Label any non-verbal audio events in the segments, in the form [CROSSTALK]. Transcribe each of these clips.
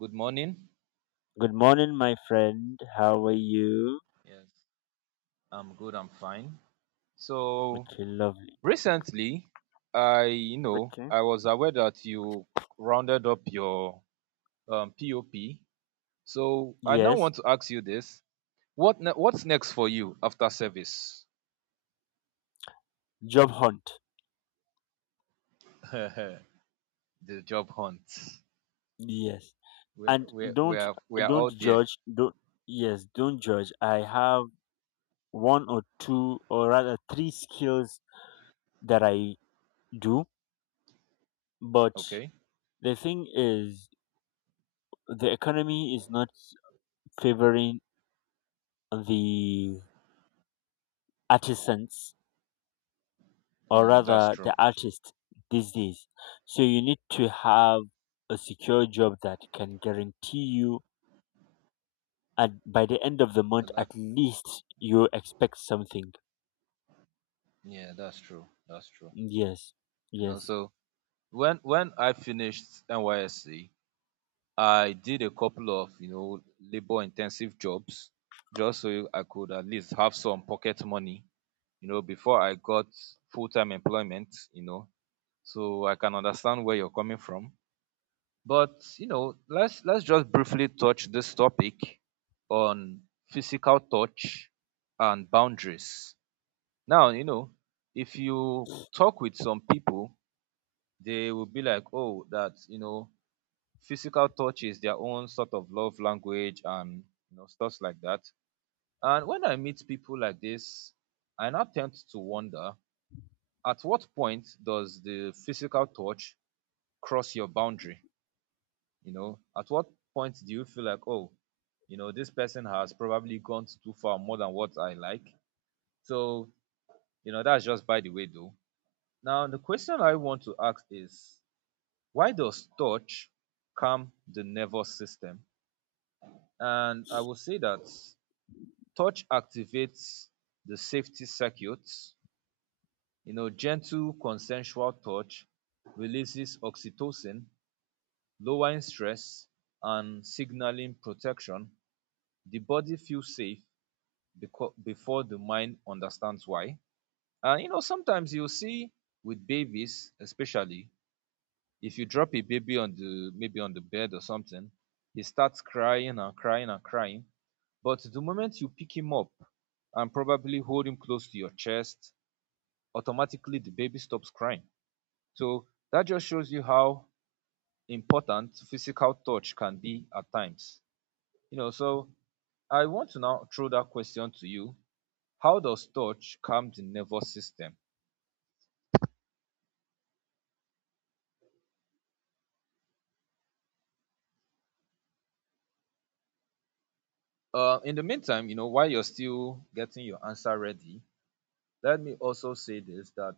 Good morning. Good morning, my friend. How are you? Yes, I'm good. I'm fine. So Okay, lovely. recently, I you know Okay. I was aware that you rounded up your POP. So I now Yes. want to ask you this: What's next for you after service? Job hunt. [LAUGHS] The job hunt. Yes. We're And we're we don't are we are don't all there. judge. Don't judge. I have one or two or rather three skills that I do, but Okay. the thing is the economy is not favoring the artisans, or Mm, that's rather true. the artist, these days. So you need to have a secure job that can guarantee you at by the end of the month The life- at least you expect something. yeah, that's true. That's true. Yes. You know, Yes. so when I finished NYSC, I did a couple of, labor intensive jobs just so I could at least have some pocket money, before I got full time employment. So I can understand where you're coming from. But, let's just briefly touch this topic on physical touch and boundaries. Now, if you talk with some people, they will be like, oh, that, physical touch is their own sort of love language and stuff like that. And when I meet people like this, I now tend to wonder at what point does the physical touch cross your boundary? At what point do you feel like, oh, this person has probably gone too far more than what I like? So, that's just by the way though. Now, the question I want to ask is why does touch calm the nervous system? And I will say that touch activates the safety circuits. Gentle consensual touch releases oxytocin, lowering stress and signaling protection. The body feels safe before the mind understands why. And sometimes you'll see with babies, especially if you drop a baby on the maybe on the bed or something, he starts crying and crying and crying. But the moment you pick him up and probably hold him close to your chest automatically the baby stops crying. So that just shows you how important physical touch can be at times. So I want to now throw that question to you. How does touch calm the nervous system? In the meantime, while you're still getting your answer ready, let me also say this that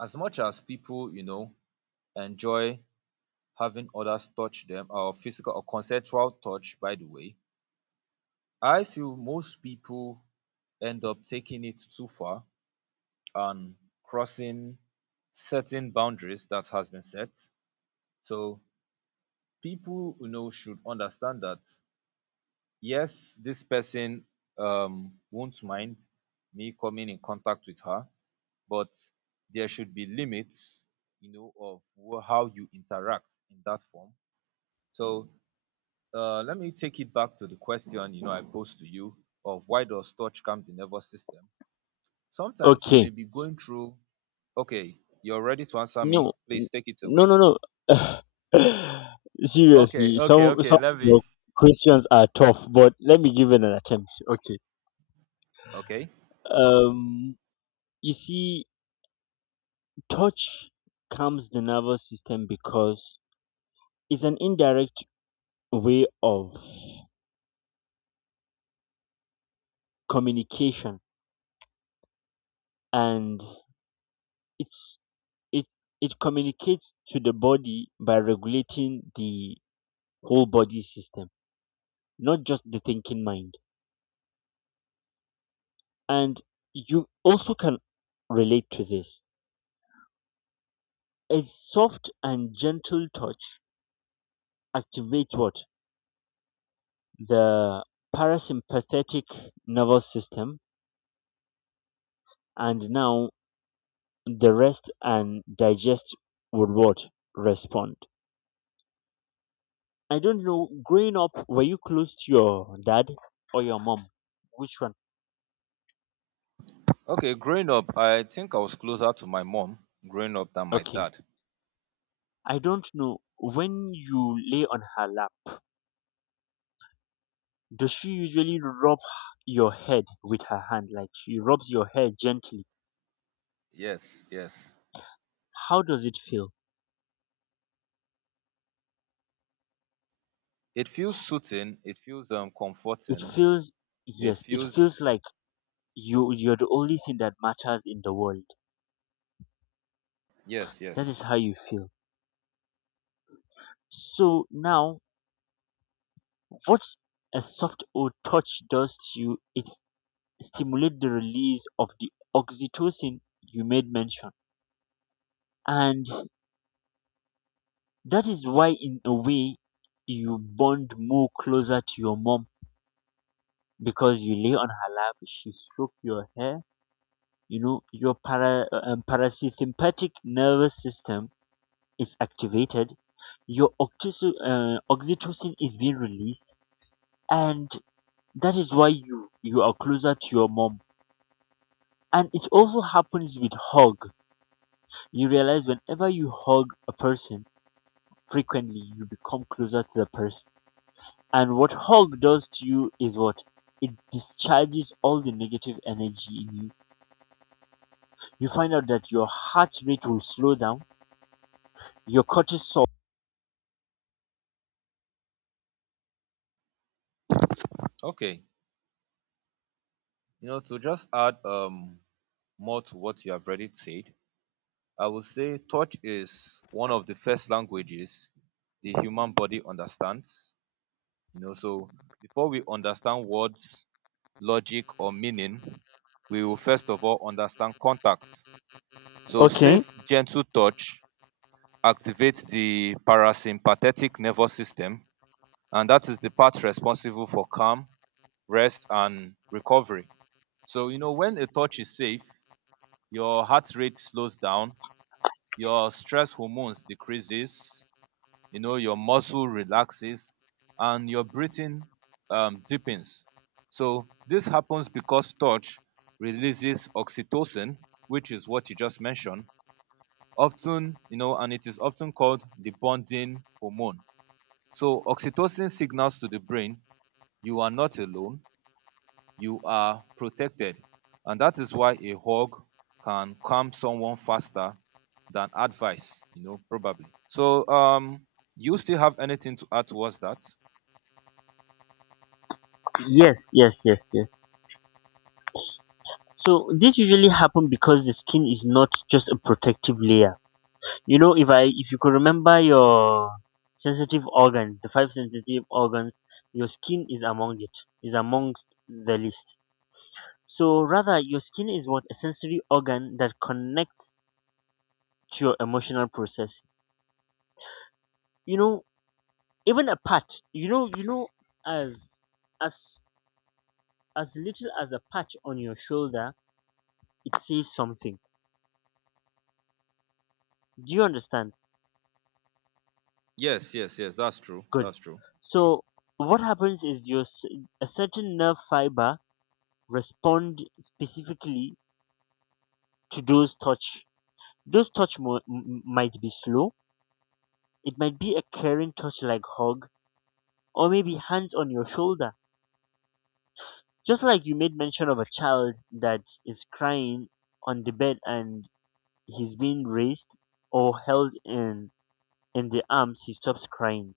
as much as people, enjoy having others touch them or physical or consensual touch, by the way, I feel most people end up taking it too far on crossing certain boundaries that has been set. So people should understand that yes, this person won't mind me coming in contact with her, but there should be limits, of how you interact in that form. So let me take it back to the question I posed to you of why does touch come the nervous system? Sometimes you Okay. may be going through. Okay, you're ready to answer me? No. n- Please take it No away. no no. [LAUGHS] Okay, Seriously, okay, some okay. some of Let me. your questions are tough, but let me give it an attempt. Okay. Okay. Um you see, touch calms the nervous system because it's an indirect way of communication, and it's it it communicates to the body by regulating the whole body system, not just the thinking mind. And you also can relate to this. A soft and gentle touch activates what? The parasympathetic nervous system. And now the rest and digest would what? Respond. I don't know. Growing up, were you close to your dad or your mom? Which one? Okay, growing up, I think I was closer to my mom growing up than my Okay. dad. I don't know. When you lay on her lap, does she usually rub your head with her hand? Like she rubs your hair gently. Yes, yes. How does it feel? It feels soothing, it feels It comforting. feels, It yes, it feels feels like you're the only thing that matters in the world. yes, That yes. is how you feel. So now, what a soft old touch does to you, it stimulate the release of the oxytocin you made mention. And that is why, in a way, you bond more closer to your mom because you lay on her lap, she stroke your hair. You know, your parasympathetic nervous system is activated, your oxytocin is being released, and that is why you are closer to your mom. And it also happens with hug. You realize whenever you hug a person, frequently you become closer to the person. And what hug does to you is what? It discharges all the negative energy in you. You find out that your heart rate will slow down, your cortisol. Okay. To just add more to what you have already said, I would say touch is one of the first languages the human body understands. So before we understand words, logic, or meaning, we will first of all understand contact. So, Okay. safe, gentle touch activates the parasympathetic nervous system, and that is the part responsible for calm, rest, and recovery. So, when a touch is safe, your heart rate slows down, your stress hormones decreases, your muscle relaxes and your breathing deepens. So this happens because touch releases oxytocin, which is what you just mentioned often, and it is often called the bonding hormone. So oxytocin signals to the brain, you are not alone, you are protected. And that is why a hug can calm someone faster than advice, probably. So, you still have anything to add towards that? Yes, yes, yes, yes. So this usually happens because the skin is not just a protective layer. You know, if you could remember your sensitive organs, the five sensitive organs, your skin is among it, is among the list. So rather, your skin is what? A sensory organ that connects to your emotional process. You know, even a patch. As as as little as a patch on your shoulder, it says something. Do you understand? Yes, yes, yes, that's true. Good. That's true. So what happens is a certain nerve fiber respond specifically to those touch. Those touch might be slow. It might be a caring touch like hug, or maybe hands on your shoulder. Just like you made mention of a child that is crying on the bed and he's being raised or held in the arms, he stops crying.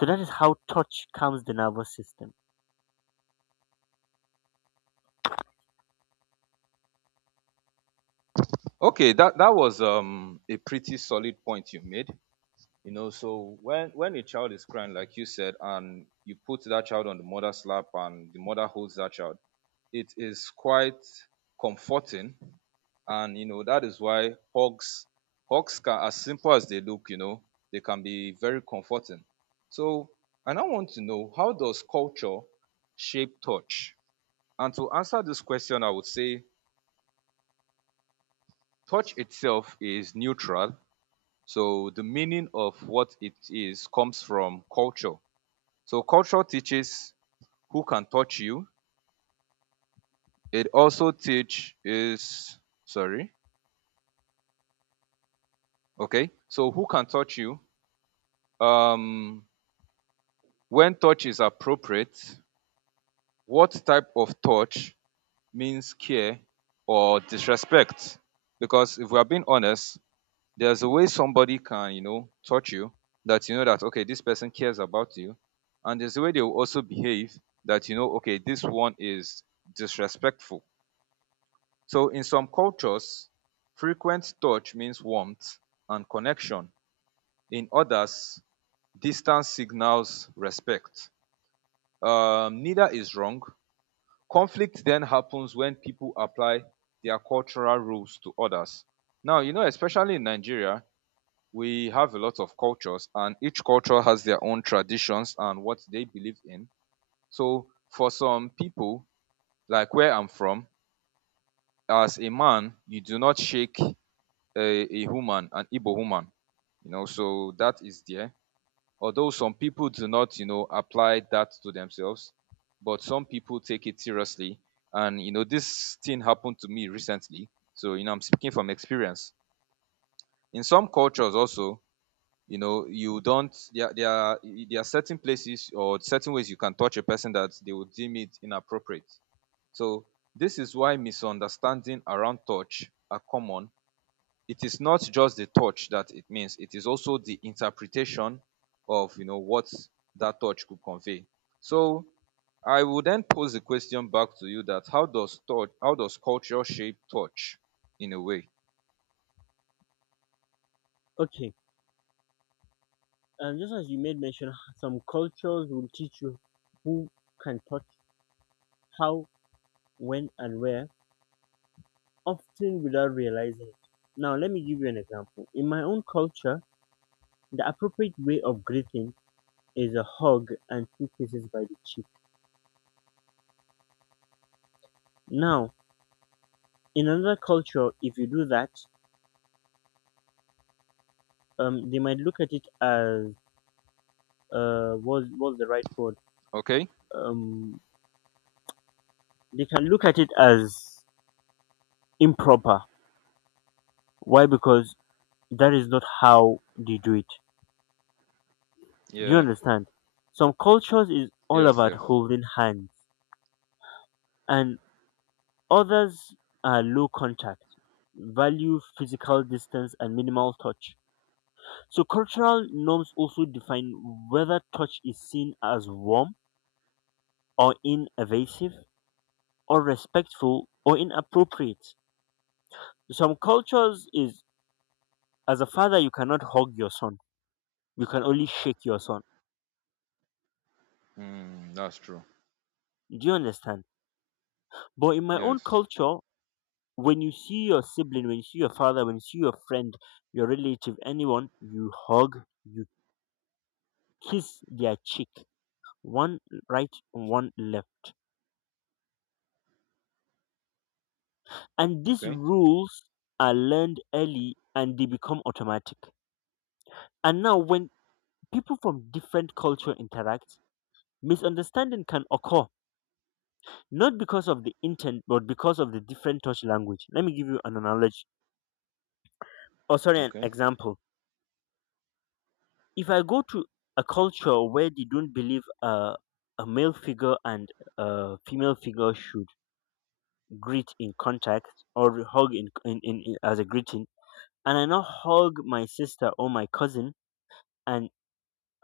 So that is how touch calms the nervous system. Okay, that was a pretty solid point you made. So when a child is crying, like you said, and you put that child on the mother's lap and the mother holds that child, it is quite comforting. And that is why hugs hugs, can as simple as they look, they can be very comforting. So, and I now want to know how does culture shape touch. And to answer this question, I would say touch itself is neutral, so the meaning of what it is comes from culture. So culture teaches who can touch you. It also teaches sorry. Okay. So who can touch you? Um when touch is appropriate, what type of touch means care or disrespect? Because if we are being honest, there's a way somebody can, touch you that that okay, this person cares about you. And there's a way they will also behave that okay, this one is disrespectful. So, in some cultures, frequent touch means warmth and connection. In others, distance signals respect. Neither is wrong. Conflict then happens when people apply their cultural rules to others. Now, especially in Nigeria, we have a lot of cultures, and each culture has their own traditions and what they believe in. So, for some people, like where I'm from, as a man, you do not shake a woman, an Igbo woman, so that is there. Although some people do not, apply that to themselves, but some people take it seriously. And, this thing happened to me recently. So, I'm speaking from experience. In some cultures also, you don't, there, there are certain places or certain ways you can touch a person that they would deem it inappropriate. So, this is why misunderstanding around touch are common. It is not just the touch that it means, it is also the interpretation of what that touch could convey. So I will then pose the question back to you that how does culture shape touch in a way? Okay. Just as you made mention, some cultures will teach you who can touch, how, when, and where, often without realizing it. Now, let me give you an example. In my own culture, the appropriate way of greeting is a hug and two kisses by the cheek. Now, in another culture, if you do that, they might look at it as what's the right word? Okay? um they can look at it as improper. Why? Because that is not how they do it. Do you Yeah. understand? Some cultures is all Yes, about yes. holding hands, and others are low contact, value physical distance and minimal touch. So cultural norms also define whether touch is seen as warm or invasive, unrespectful or inappropriate. Some cultures is, as a father you cannot hug your son. You can only shake your son. Mm, that's true. Do you understand? But in my own Yes. culture, when you see your sibling, when you see your father, when you see your friend, your relative, anyone, you hug, you kiss their cheek. One right, one left. And these Okay. rules are learned early and they become automatic. And now when people from different culture interact, misunderstanding can occur, not because of the intent but because of the different touch language. Let me give you an analogy, or sorry, an Okay. example. If I go to a culture where they don't believe a male figure and a female figure should greet in contact or hug in as a greeting, and I now hug my sister or my cousin, and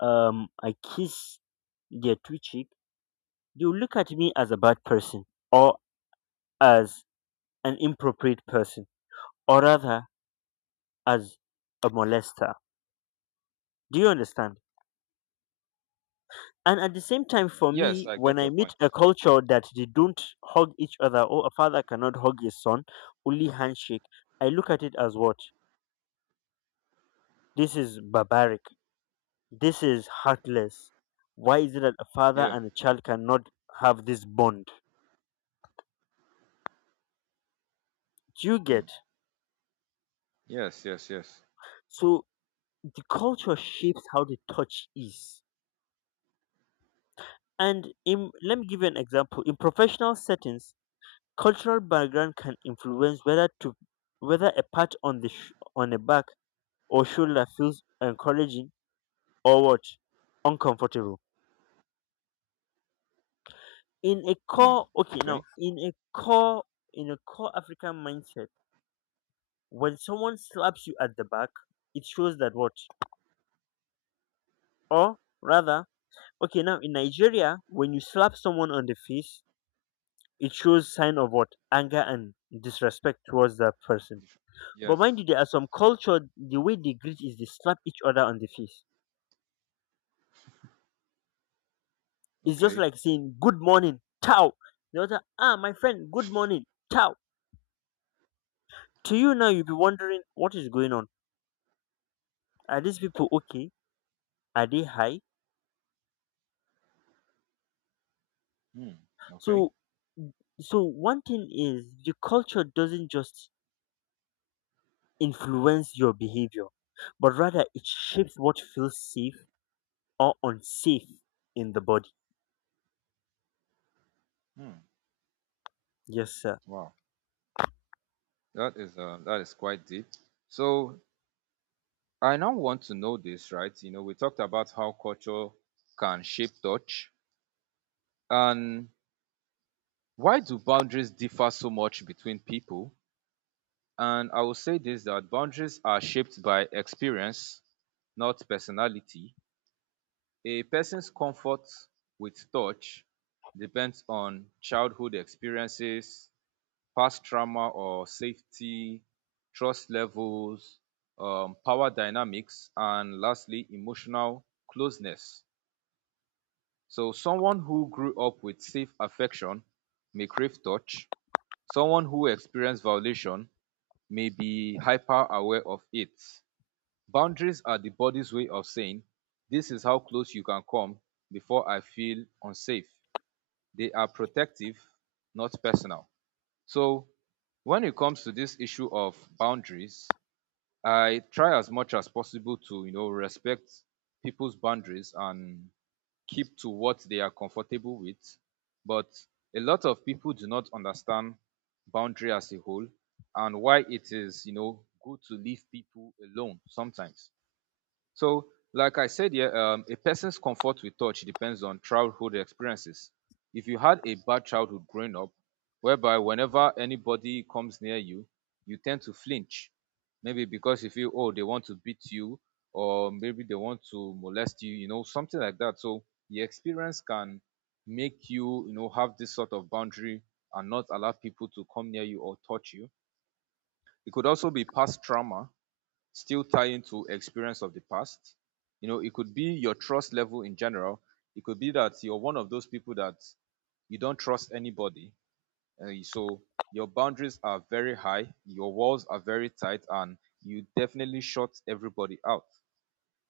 I kiss their two cheek, they will look at me as a bad person, or as an inappropriate person, or rather as a molester. Do you understand? And at the same time, for Yes, me, I when get I your meet point. a culture that they don't hug each other, or a father cannot hug his son, only handshake, I look at it as what? This is barbaric. This is heartless. Why is it that a father Yeah. and a child cannot have this bond? Do you Mm. get? Yes, yes, yes. So the culture shapes how the touch is. And in, let me give you an example. In professional settings, cultural background can influence whether a pat on on the back or shoulder feels encouraging or what? Uncomfortable. In a Mm. core, okay, now Okay. in a core, In a core African mindset, when someone slaps you at the back, it shows that what? Or rather, okay, now in Nigeria, when you slap someone on the face, it shows sign of what? Anger and disrespect towards that person. But mind Yes. you, there are some culture, the way they greet is they slap each other on the face. It's just Okay. like saying, good morning, ciao. The other, ah, my friend, good morning, ciao to you. Now you'll be wondering, what is going on? Are these people okay? Are they high? Mm. Okay. So so one thing is the culture doesn't just influence your behavior, but rather it shapes what feels safe or unsafe in the body. Mm. Yes sir. Wow. That is quite deep. So I now want to know this, right? We talked about how culture can shape touch, and why do boundaries differ so much between people? And I will say this that boundaries are shaped by experience, not personality. A person's comfort with touch depends on childhood experiences, past trauma or safety, trust levels, power dynamics, and lastly, emotional closeness. So, someone who grew up with safe affection may crave touch. Someone who experienced violation may be hyper aware of it. Boundaries are the body's way of saying, this is how close you can come before I feel unsafe. They are protective, not personal. So, when it comes to this issue of boundaries, I try as much as possible to respect people's boundaries and keep to what they are comfortable with. But a lot of people do not understand boundary as a whole and why it is good to leave people alone sometimes. So, like I said here, a person's comfort with touch depends on childhood experiences. If you had a bad childhood growing up, whereby whenever anybody comes near you, you tend to flinch, maybe because you feel, oh, they want to beat you, or maybe they want to molest you, something like that. So, the experience can make you, have this sort of boundary and not allow people to come near you or touch you. It could also be past trauma, still tying to experience of the past. It could be your trust level in general. It could be that you're one of those people that you don't trust anybody. And so your boundaries are very high, your walls are very tight, and you definitely shut everybody out.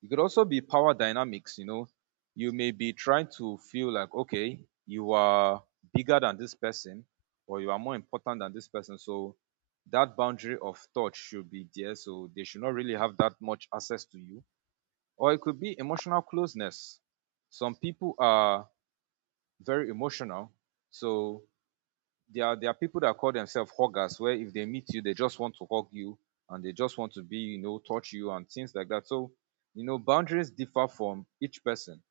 It could also be power dynamics, you know. You may be trying to feel like, okay, you are bigger than this person or you are more important than this person. So that boundary of thought should be there. So they should not really have that much access to you. Or it could be emotional closeness. Some people are very emotional. So there are people that call themselves huggers, where if they meet you, they just want to hug you, and they just want to be, you know, touch you and things like that. So, you know, boundaries differ from each person.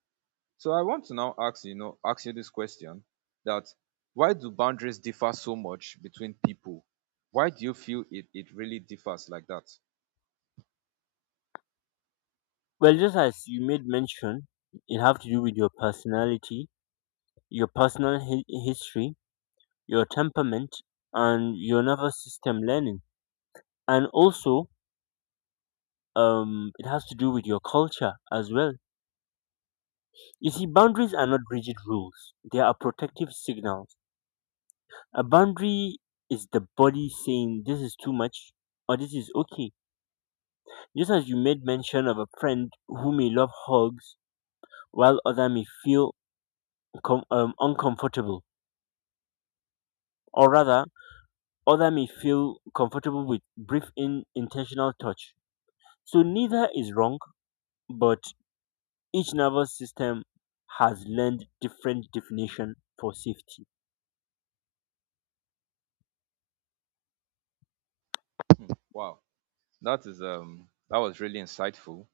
So I want to now ask you this question, that why do boundaries differ so much between people? Why do you feel it really differs like that? Well, just as you made mention, it have to do with your personality, your history, your temperament, and your nervous system learning. And also, it has to do with your culture as well. You see, boundaries are not rigid rules, they are protective signals. A boundary is the body saying this is too much or this is okay. Just as you made mention of a friend who may love hugs while other may feel uncomfortable, or rather, other may feel comfortable with brief intentional touch. So neither is wrong, but each nervous system has learned different definition for safety. Hmm, wow, that is that was really insightful.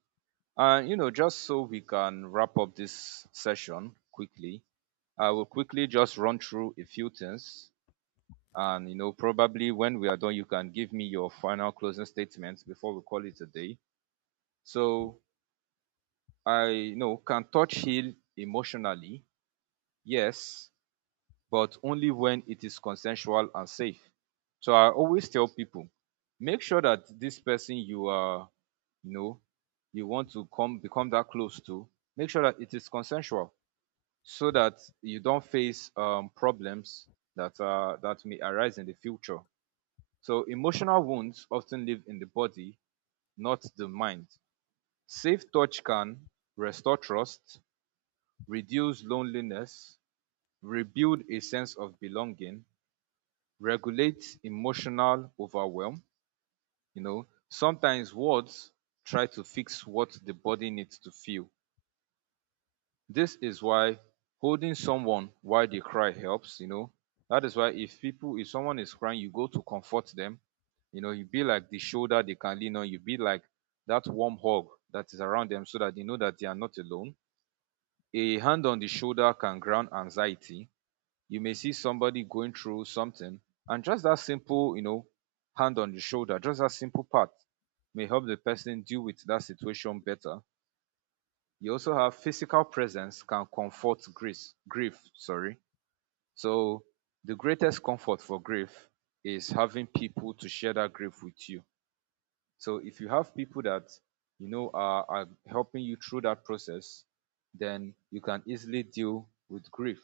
And you know, just so we can wrap up this session quickly, I will quickly just run through a few things. And you know, probably when we are done, you can give me your final closing statements before we call it a day. So I, you know, can touch heal emotionally? Yes, but only when it is consensual and safe. So I always tell people, make sure that this person you are, you know, you want to come become that close to, make sure that it is consensual, so that you don't face problems that may arise in the future. So emotional wounds often live in the body, not the mind. Safe touch can restore trust, reduce loneliness, rebuild a sense of belonging, regulate emotional overwhelm. You know, sometimes words try to fix what the body needs to feel. This is why holding someone while they cry helps, you know. That is why if people, if someone is crying, you go to comfort them. You know, you be like the shoulder they can lean on. You be like that warm hug that is around them, so that they know that they are not alone. A hand on the shoulder can ground anxiety. You may see somebody going through something, and just that simple, you know, hand on the shoulder, just that simple part, may help the person deal with that situation better. You also have physical presence can comfort grief. Grief. Sorry. So the greatest comfort for grief is having people to share that grief with you. So if you have people that you know are helping you through that process, then you can easily deal with grief.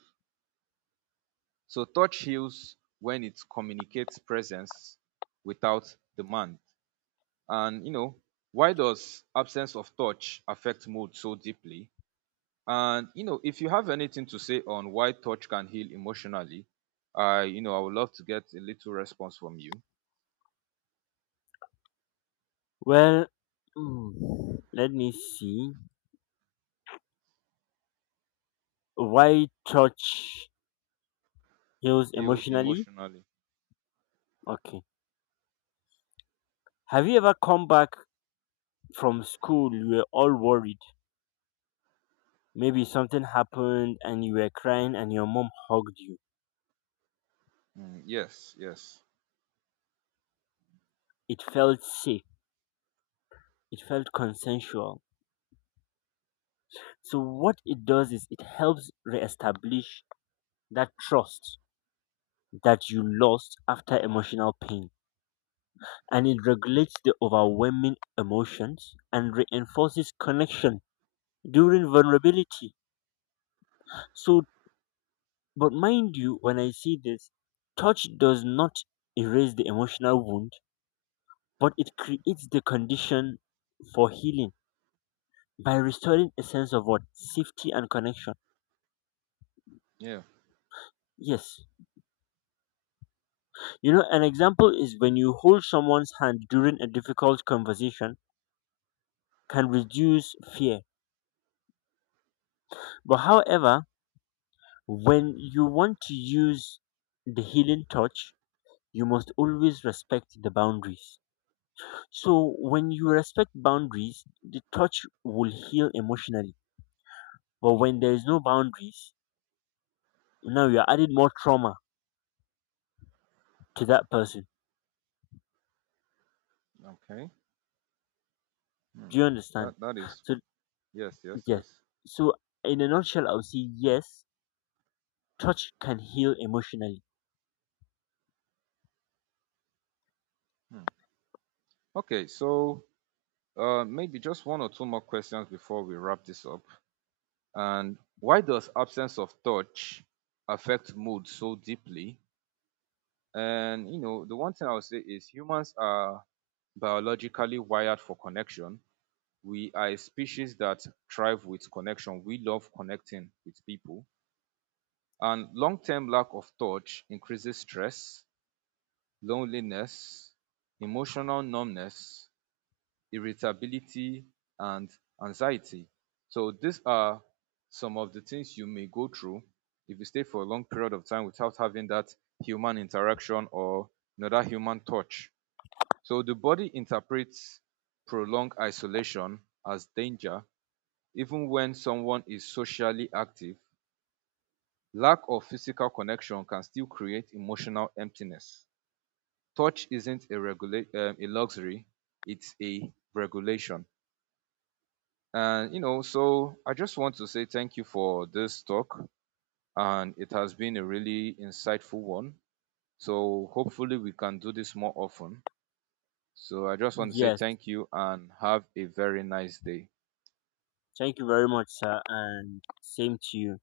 So touch heals when it communicates presence without demand. And you know, why does absence of touch affect mood so deeply? And you know, if you have anything to say on why touch can heal emotionally, I you know I would love to get a little response from you. Well, mm, let me see. Why touch heals Heal emotionally? emotionally. Okay. Have you ever come back from school? You were all worried. Maybe something happened and you were crying and your mom hugged you. Mm, yes, yes, It felt safe. It felt consensual. So what it does is it helps reestablish that trust that you lost after emotional pain. And it regulates the overwhelming emotions and reinforces connection during vulnerability. So but mind you, when I see this, touch does not erase the emotional wound, but it creates the condition for healing by restoring a sense of what? Safety and connection. yeah. Yes. You know, an example is when you hold someone's hand during a difficult conversation can reduce fear. But however, when you want to use the healing touch, you must always respect the boundaries. So when you respect boundaries, the touch will heal emotionally. But when there is no boundaries, now you're adding more trauma to that person. Okay. Hmm. Do you understand? That So yes, yes, yes. yes. So in a nutshell, I would say yes, touch can heal emotionally. Hmm. Okay, so maybe just one or two more questions before we wrap this up. And why does absence of touch affect mood so deeply? And you know, the one thing I would say is humans are biologically wired for connection. We are a species that thrive with connection. We love connecting with people. And long term lack of touch increases stress, loneliness, emotional numbness, irritability, and anxiety. So, these are some of the things you may go through if you stay for a long period of time without having that human interaction or another human touch. So, the body interprets prolonged isolation as danger. Even when someone is socially active, lack of physical connection can still create emotional emptiness. Touch isn't a luxury, it's a regulation. And you know, so I just want to say thank you for this talk, and it has been a really insightful one. So hopefully we can do this more often. So I just want to say Yes. thank you and have a very nice day. Thank you very much, sir, and same to you.